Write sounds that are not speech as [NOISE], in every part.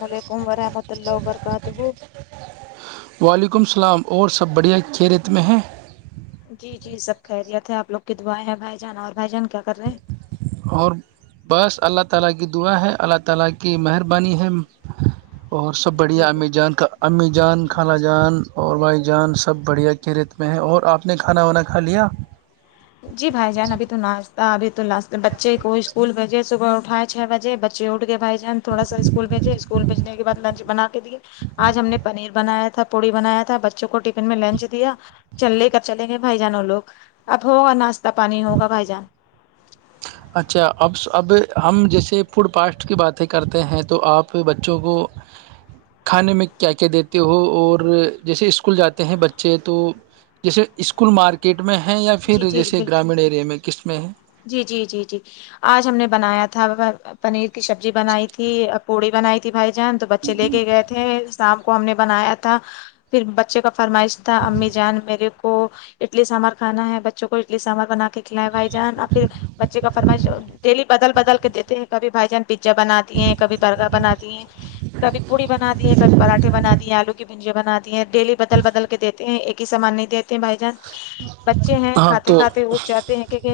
وعلیکم ورحمۃ اللہ وبرکاتہ وعلیکم السلام اور سب بڑھیا کی ریت میں ہیں جی جی سب خیریت ہے آپ لوگ ک دو آئے ہیں بھائی جان اور بھائی جان کیا کر رہے ہیں اور بس اللہ تعالی کی دعا ہے اللہ تعالی کی مہربانی ہے اور سب ہیں جی بڑھیا جی امی جان امی جان خالہ ماشاء اللہ۔ جان اور بھائی جان سب بڑھیا کی ریت میں ہے اور آپ نے کھانا وانا کھا لیا جی بھائی جان ابھی تو ناشتہ ابھی تو لاسٹ بچے کو اسکول بجے صبح اٹھائے چھ بجے بچے اٹھ کے بھائی تھوڑا سا اسکول بھیجے اسکول بھیجنے کے بع لنچ بنا کے دیے آج ہم نے پنیر بنا بنایا تھا پوڑی بنایا تھا بچوں کو ٹفن میں لنچ دیا چل لے کر چلے گئے بھائی جانوں لوگ اب ہوگا ناشتہ پانی ہوگا بھائی جان اچھا اب اب ہم جیسے فوڈ پاسٹ کی باتیں کرتے ہیں تو آپ بچوں کو کھانے میں کیا کیا دیتے ہو اور جیسے اسکول جاتے ہیں بچے تو جیسے اسکول مارکیٹ میں ہیں یا جی پھر جی جیسے بالکل گرامین اییرے میں کس میں ہیں جی جی جی جی آج ہم نے بنایا تھا پنیر کی سبزی بنائی تھی پوڑی بنائی تھی بھائی جان تو بچے لے کے گئے تھے شام کو ہم نے بنایا تھا پھر بچے کا فرمائش تھا امی جان میرے کو اڈلی سامار کھا ہے بچوں کو اڈلی سامار بنا کے کھلائے بھائی جان آپ پھر بچے کا فرمائش ڈیلی بدل بدل کے دیتے ہیں کبھی بھائی جان پیزا بناتی ہیں کبھی برگر بناتی ہیں کبھی پوی بنا دی ہیں کب پراٹھے بنا دیے آلو کی بھنجیا بنا دی ہیں ڈیلی بدل بدل دیتے ہیں ایک ہی سامان نہیں دیتے ہیں بھائی جان بچے ہیں ہاں کھاتے تو کھاتے اٹھ جاتے ہیں کیکہ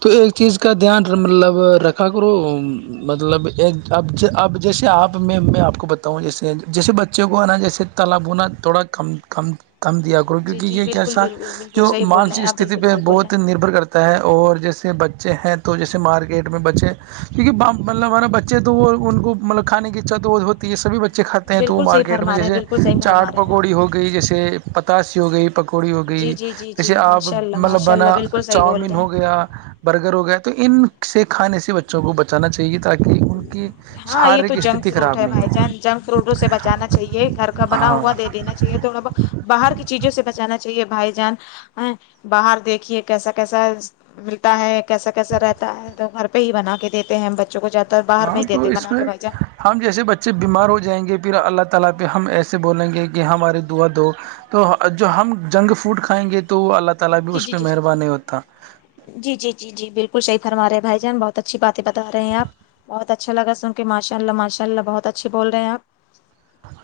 تو ایک چیز کا دھیان مطلب رکھا کرو مطلب ایک اب اب جیسے آپ میں میں آپ کو بتاؤں جیسے جیسے بچے کو نا جیسے تالبونا توڑا کم دیا کو جی کیونکہ یہ جی ایک بالکل ایسا بالکل بالکل جو صحیح بول رہے مانسک ہیں آپ استتی بالکل پہ صحیح بول رہے بہت ہیں نربر کرتا ہے اور جیسے بچے ہیں تو جیسے مارکیٹ میں بچے کیونکہ مطلب ہمارا بچے تو وہ ان کو مطلب کھے کی اھا تو وہ ہوتی ہے سب بچے چے کھاتے ہیں تو وہ بالکل صحیح مارکیٹ میں فرما رہے ہیں جیسے بالکل صحیح فرما چاٹ رہے ہیں پکوڑی آپ ہو گئی جیسے پتاسی ہو گئی پکوڑی ہو جی گئی جی جی جی جیسے آپ ماشاء اللہ مطلب ماشاء اللہ بنا بالکل صحیح بول چاؤمین رہے ہو ہیں گیا برگر ہو گیا تو ان سے کھانے سے بچوں کو چانا چاہیے تاکہ ان کی ہاں یہ تو شارییرک جنک استھھی فروٹ خراب ہے نہیں بھائی ہو جان جنک فروٹوں سے بچانا چاہیے گھر کا بنا ہاں ہوا دے دینا چاہیے تھوڑا بہت باہر کی چیزوں سے بچانا چاہیے بھائی جان ا باہر دیکھیے کیسا کیسا ملتا ہے کیسا کیسا رہتا ہے تو گھر پہ ہی بنا کے دیتے ہیں بچوں کو زیادہ باہر ہاں نہیں تو دیتے اس بنا میں کے بھائی جان ہم جیسے بچے بیمار ہو جائیں گے پھر اللہ تعالی پہ ہم ایسے بولیں گے کہ ہماری دعا دو تو جو ہم جنگ فوڈ کھائیں گے تو اللہ تعالی بھی جی اس جی پہ جی مہربان نہیں ہوتا جی جی جی جی بالکل صحیح فرما رہے ہیںھائی جان بہت اچھی بات بتا رہے ہیں آپ بہت اچھاگ سن کے ماشا اللہ ماشاءلہ بہت اچھے بول رہے آپ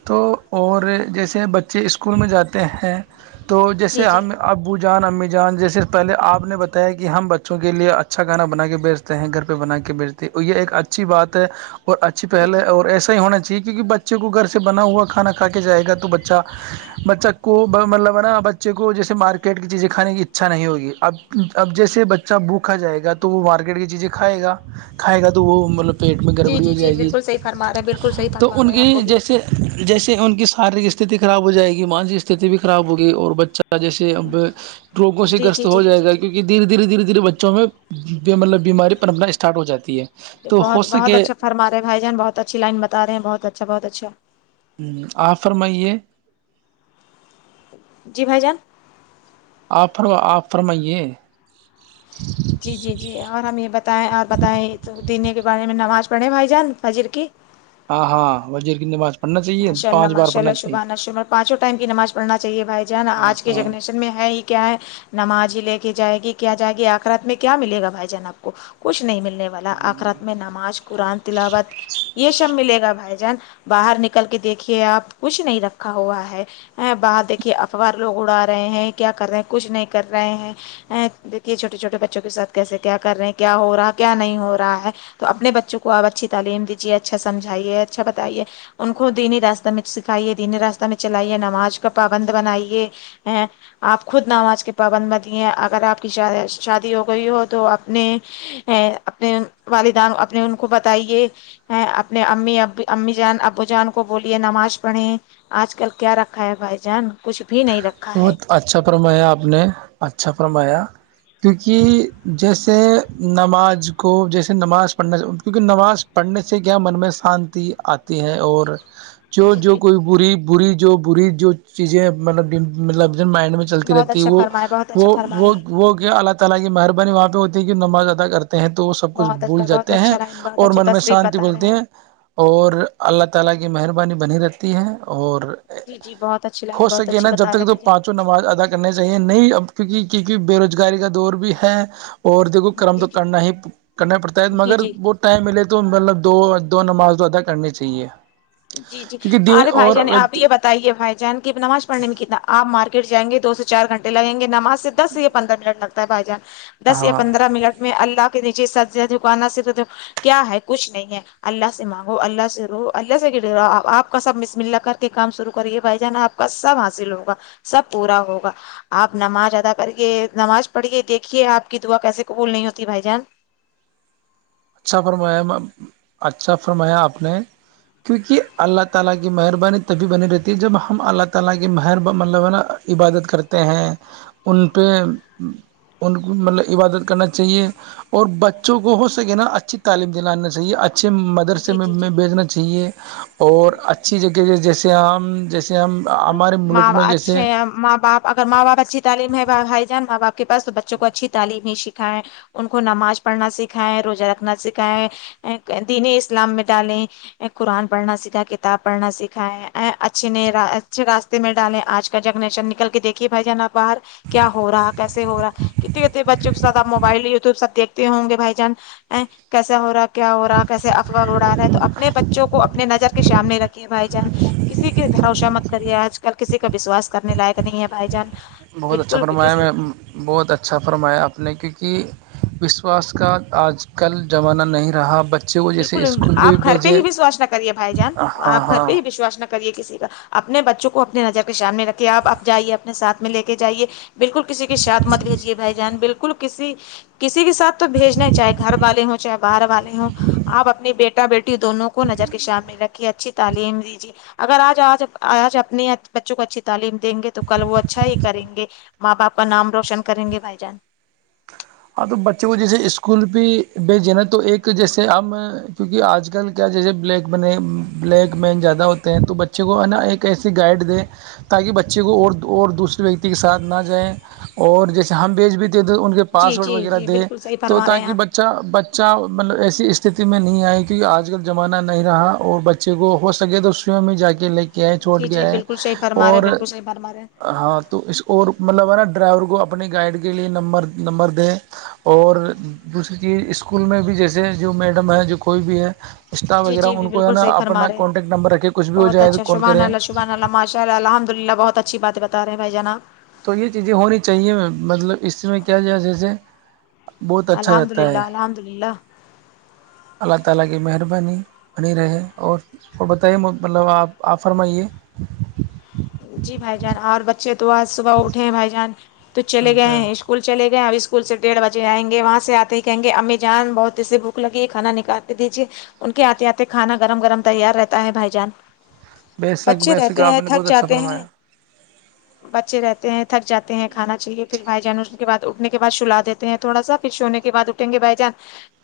تو اور جیسے بچے اسکول میں جاتے ہیں تو جیسے جی جی ہم ابو جان امی جان جی صرف پہلے آپ نے بتایا کہ ہم بچوں کے لیے اچھا گھانا بنا کے بیچ ہیں گھر پہ بنا کے بیچتے یہ ایک اچھی بات ہے اور اچھی جی پہل جی اور ایسا ہی ہونا چاہیے کیونکہ بچے کو گھر بنا ہوا کھانا کھا کے جائے گا تو بچہ بچہ کو مطلب ہے نا بچے کو جیسے مارکیٹ کی چیزیں کھانے کی اچھا نہیں ہوگی اب اب جیسے بچہ بھوک کھا جائے گا تو وہ مارکیٹ کی چیزیں کھائے گا کھائے گا تو وہ مطلب پیٹ میں جی گڑبڑی ہو جی جی جائے گی بالکل صحیح فرما رہے ہیں بالکل صحیح تو فرما ان رہے ہیں کے آپ بولیے جیسے جیسے ان کی شارییرک استھھی خراب ہو جائے گی مانسک استھھی بھی خراب ہوگی اور بچہ جیسے اب روگوں سے جی گرست جی ہو جی جائے گا کیونکہ دھیرے دھیرے دھیرے دھیرے بچوں میں ب مطلب بیماری پرنپنا اسٹارٹ ہو جاتی ہے تو ہو سکے فمارے بھائیان بہت اچھی لائن بتا رہ ہیں بہت اچھا بہت اچھا ہ آفر میں یہ جی بھائی جان آ فر آپ فرمائیے ہ جی جی جی اور ہم یہ بتائیں اور بتائیں تو دینی کے بارے میں نماز پڑھیں بھائی جان فجر کی ہاں ہاں وزیر کنے با ماشاء اللہ ماشاء اللہ شبح ن شم پانچوں ٹائم کی نماز پڑنا چاہیے بھائی جان ہاں آج کے ہاں جنریشن میں ہے ہی کیا ہے نماز ہی لے کے جائے گی کیا جائے گی آخرت میں کیا ملے گا بھائی جان آپ کو کچھ نہیں ملنے والا آخرت میں نماز قرآن تلاوت یہ شب ملے گا بھائی جان باہر نکل کر کے دیکھیے آپ کچھ نہیں رکھا ہوا ہے باہر دیکھیے اخبار لوگ اڑا رہے ہیں کیا کر رہے ہیں کچھ نہیں کر رہے ہیں دیکھیے چھوٹے چھوٹے بچوں کے ساتھ کیسے کیا کر رہے ہیں کیا ہو رہا ہے کیا نہیں ہو رہا ہے تو اپنے بچوں کو آپ اچھی تعلیم دیجیے اچھا سمجھائیے اچھا بتائیے ان کو دینی راستہ میں سکھائیے دینی راستہ میں چلائیے نماز کا پابند بنائیے آپ خود نماز کے پابند م دیے اگر آپ کی شادی ہو گئی ہو تو اپنے ا اپنے والدان اپنے ان کو بتائیے ہ اپنے امی اب امی جان ا بو جان کو بولیے نماز پڑھیں آج کل کیا رکھا ہے بھائی جان کچھ بھی نہیں رکھا ہے بہت اچھا فرمایا آپ نے اچھا فرمایا کیونکہ جیسے نماز کو جیسے نماز پڑھنا کیونکہ نماز پڑھنے سے کیا من میں شانتی آتی ہے اور جو جی جو جی کوئی بری بری جو بری جو چیزیں مطلب مطلب مائنڈ میں چلتی بہت رہتی ہے اچھا وہ فرمائے بہت اچھا فرما رہے وہ گیا اللہ تعالی کی مہربانی وہاں پہ ہوتی ہے کہ نماز ادا کر ہیں تو وہ سب کچھ بہت بھول اچھا بہت جاتے ہیں اچھا لائن بہت اور اچھی من میں تصریف شانتی بتا رہے بولتے ہیں اور جی جی بہت اچھی لائن ہو بہت سکے اچھی نا ب جب رہے تک تو ہیں مھے پانچوں نماز ادا کرنی چاہیے نہیں اب کیکہ کیک بے روزگاری کا دور بھی ہے اور دیکھو جان کرم جی تو جی کرنا ہی کرنا پڑتا ہے جی مگر جی وہ ت ملے تو مطلب دو دو نماز ادا کرنی چاہیے جی جی کیونکہ دین ارے بھائی اور جان آپ یہ ب ے بھائی جان کی نماز پڑنے میں کتنا آپ مارکیٹائیں گے دو سے چار گھنے لگیں گے ناز سے دس سےیا پندرہ منٹ لگ بھائی جان دس یا ہاں پندرہ منٹ میں اللہ کے نیچے سز دکانا سے کیا ہے کچھ نہیں ہے اللہ سے مانگو اللہ سے رو اللہ سے گر رہا آپ کا سب مس ملا کر کے کام شرو کریے بھائی جان آپ کا سب حاصل ہوگا سب پورا ہوگا آپ نماز ادا کریے نماز پڑھیے دیکھیے آپ کی دعا کیسے قبول نہیں ہوتی بھائی جان اچھا فرمایا اچھا فرمایا آپ نے کیونکہ اللہ تعالی کی مہربانی طبی بنے رہتی ہے جب ہم اللہ تعالی کی مہر مطلب ہے نا عبادت کرتے ہیں ان پہ ان کو مطلب عبادت کرنا چاہیے اور بچوں کو ہو نا اچھی تعم دلے چاہیے اچھا اچھے مدرسے جی جی میں جی بیچنا چاہیے اور اچھی جگہ کہ جیسے ہم جیسے ہم ہ ہمارے ملک میں جیسے اچھا ماں باپ اگر ماں باپ اچھی تعلیم ہے بھائی جان ماں باپ کے پاس بچوں کو اچھی تعم ہی سکھائےیں ان کو نماز پڑھنا سکھائے روزہ رکھنا سکھائے دین اسلام میں ڈالیں قرآن پڑھنا سیکھا کتاب پڑھنا سیکھا ہے ا اچھے ن اچھے راستے میں ڈالیں آج کا جگ نیچن نکل کے دیکے بھائی جان آ باہر کیا ہو رہا ہے کیسے ہو رہا کتنے کتنے بچوں کو زد موبائل وٹیوب سب دیکھتے ہوں گے بھائی جان ا کیسا ہو رہا ہے کیا ہو رہا ہے کیسے افواہ اڑا رہا ہے تو اپنے بچوں کو اپنے نظر کے سامنے رکھیے بھائی جان کسی کی بھروشا مت کرے آج کل کسی کا وشواس کرنے لائق نہیں ہے بھائی جان بہت اچھا بالکل بھی فرمایا کسی میں بہت اچھا فرمایا اپپ نے کیونکہ وشواس کا آج کل زمانہ نہیں رہا ب بالکل آپ گھر پہ ہی وشواس نہ کریے بھائی جان آ ہاں گھر ہاں پہ ہی وشواس نہ کرے کسی کا اپنے بچوں کو اپنی نظر کے سامنے رکھھیے آپ آپ جائیے اپنے ساتھ میں لے کے جائیے بالکل کسی کے ساتھ مت بھیجیے بھائی جان بالکل کسی کسی کے ساتھ تو بھیجنا ہے چاہے گھر والے ہوں چاہے باہر والے ہوں آپ اپنی بیٹا بیٹی دونوں کو نظر کے سامنے رکھیے اچھی تعلیم دیجیے اگر آج آج آج اپنے بچوں کو اچھی تعلیم دیں گے تو کل وہ اچھا ہی کریں گے ماں باپ کا نام روشن کریں گے بھائی جان ہاں تو بچے کو جیسے اسکول بھی بھیجیں نا تو ایک جیسے ہم کیونکہ آج کل کیا جیسے بلیک بنے بلیک مین زیادہ ہوتے ہیں تو بچے کو ہے نا ایک ایسی گائیڈ دے تاکہ بچے کو اور اور دوسرے ویکتی کے ساتھ نہ جائیں اور جیسے ہم بیچ بھیتے ہیں تو ان کے جی پاسورڈ جی وغیرہ جی دے بالکل صحیح تو فرما رہے تاک ہیں ب آپ بچہ بچہ مطلب ایسی استھتی میں نہیں آئے کیونکہ آج کل زمانہ نہیں رہا اور بچہ کو ہو سکے تو سوی میں جا کے لے گ ہے چھوٹ جی جی گیا ہے بالکل صحیح فرما رہے اور ہیں، بالکل صحیح فرما رہے ہیں ہاں تو اس اور مطلب ہے نا ڈرائیور کو اپنی گائڈ کے لیے نمبر نمبر دیں اور دوسری چیز اسکول میں بھی جیسے جو میڈم ہے جو کوئی بھی ہے اسٹاف جی وغیرہ جی جی ان کو جو ہے بالکل نا صحیح فرما اپنا رہے ہیں کانٹیکٹ نمبر رکھے کچھ بھی ہو جائے تو کال کریں چلو الحمد للہ بہت اچھی بات بتا رہے ہیں بھائی جناب تو یہ چیزیں ہونی چاہیے مطلب اس میں کیا ج جیسے بہت اچھا الحمد رہتا للہ ہے الحمد للہ اللہ تعالی کی مہربانی بنی رہے اور اور بتائیے مطلب آپ آپ فرمائیے جی بھائی جان اور بچے تو آج صبح اٹھے بھائی جان تو چلے گئے اچھا ہیں اسکول چلے گئے اب اسکول سے ڈیڑھ بجے آئ گے وہاں سے آتے ہی کہیں گے امی جان بہت اسیے بھک لگی کھانا نکال دیجے ان کے آتے آتے کھانا گرم گرم تیار رہتا ہے بھائی جان بے شک بچے بے شک رہتے آپ ہیں نے تھک بہت اچھا جاتے ہیں فرمایا بچے رہتے ہیں تھک جاتے ہیں کانا چاہیے پھر بھائی جان اس کے بد اٹھنے کے بع چلا دیتے ہیں تھوڑا سا پھر سونے کے بعھ گے بھائی جان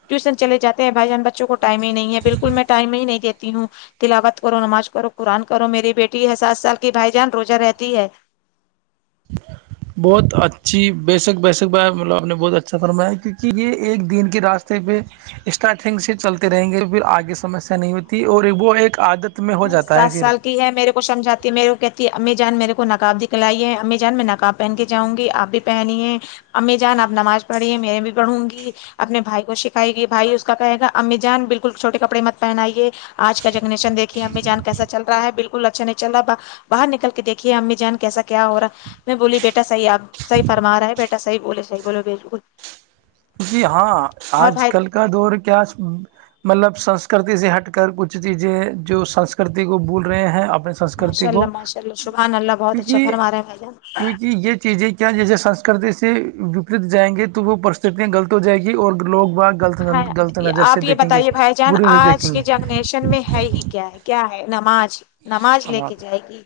ٹیوشن چلے جاتے ہیں بھائی جان بچوں کو ٹائم ہی نہیں ہے بالکل میں ٹائم ہی نہیں دیتی ہوں تلاوت کرو نماز کرو قرآن کرو میری بیٹی ہے سات سال کی بھائی جان روزہ رہتی ہے [INAUDIBLE] بہت اچھی بیے شک بیےسک ب مطلب آپ نے بہت اچھا فرمایا کیونکہ یہ ایک دن کے راستے پہ اسٹارٹنگ سے چلتے رہیں گے پھر آگے سمسیا نہیں ہوتی اور وہ ایک عادت میں ہو جاتا ہے سات پھر سال ہے میرے کو سمجھاتی ہے میرے کہتی ہے امی جان میرے کو نقاب دکھلائی ہے امی جان میں نقاب پہن کے جاؤں گی آپ بھی پہنی ہیں امی جان آپ نماز پڑھی ہے میرے بھی پڑھوں گی اپنے بھائی کو سکھائے گی بھائی اس کا کہے گا امی جان بالکل چھوٹے کپڑے مت پہنائیے آج کا جنگنیشن دیک امی جان کیسا چل رہا ہے بالکل اچھا نہیں چلا رہ با باہر نکل کے دیکھیے امی جان کیسا کیا ہو رہا میں بولی بیٹا صح آپح فما رہا ہے بیٹا صح بولے صحی بولے بالکل جی ہاں اور آج بھائی کل کا دور کیا مطلب سنسکرتی سے ہٹ کر کچھ چیزیں جو سنسکرتی کو بول رہے ہیں اپنے سنسکرتی ماشاء اللہ کو ماشاء اللہ شبحان اللہ بہت اچھا کیونکہ فرما ہے بھائی جان کیونکہ یہ چیزیں کیا جیسے سسکرتی سے وپریت جائیں گے تو وہ پرستتیاں غلط ہو جائ گی اور لوگ باگ ہاں آپ یہ بتائیے بھائی جان برے سے دیکھیں آج کے جنریشن میں ہے ہی کیا ہے کیا ہے نماز نماز لے گے کے جائے گی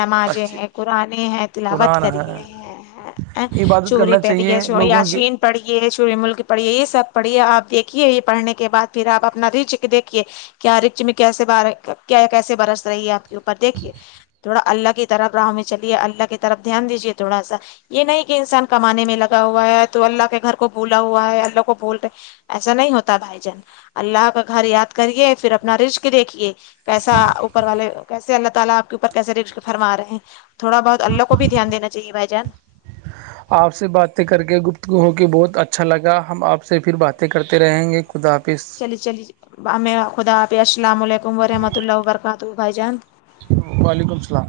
نمازیں اچھی ہیں قرآنیں ہیں تلاوت قرآن کرے ہے ہیں عبادت چوری کرنا پہڑی ہے چاہیے چ لوگوں کی آیاشین پڑی ہے چوری ملک پڑھیے یہ سب پڑھیے آپ دیکھیے یہ پڑھنے کے بعد پھر آپ اپنا رچک دیکھیے کیا رکچ میں کیسے ب کیسے برس رہی ہے آپ کے اوپر دیکھیے تھوڑا اللہ کی طرح گاہ میں چلیے اللہ کی طرف دھیان دیجیے تھوڑا سا یہ نہیں کہ انسان کمانے میں لگا ہوا ہے تو اللہ کے گھر کو بولا ہوا ہوا ہے اللہ کو بولتے ایسا نہیں ہوتا بھائی جان اللہ کا گھر یاد کریے پھر اپنا رشق دیکھیے ایسا اوپر والے کیسے اللہ تعالی اپ کے اوپر کیسے رزق فرما رہے ہیں تھوڑا بہت اللہ کو بھی دھیان دےنا چاہے بھائی جان جی [INAUDIBLE] آپ سے باتیں کر کے گپتگو ہو کے بہت اچھا لگا ہم آپ سے پھر باتیں کرتے رہیں گے خدافظ لی خدا حافظ السلام علیکم رحمۃہ اللہ وبرکاتہ بھائی جان وعلیکم السلام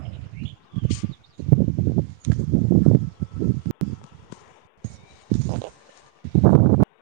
[INAUDIBLE]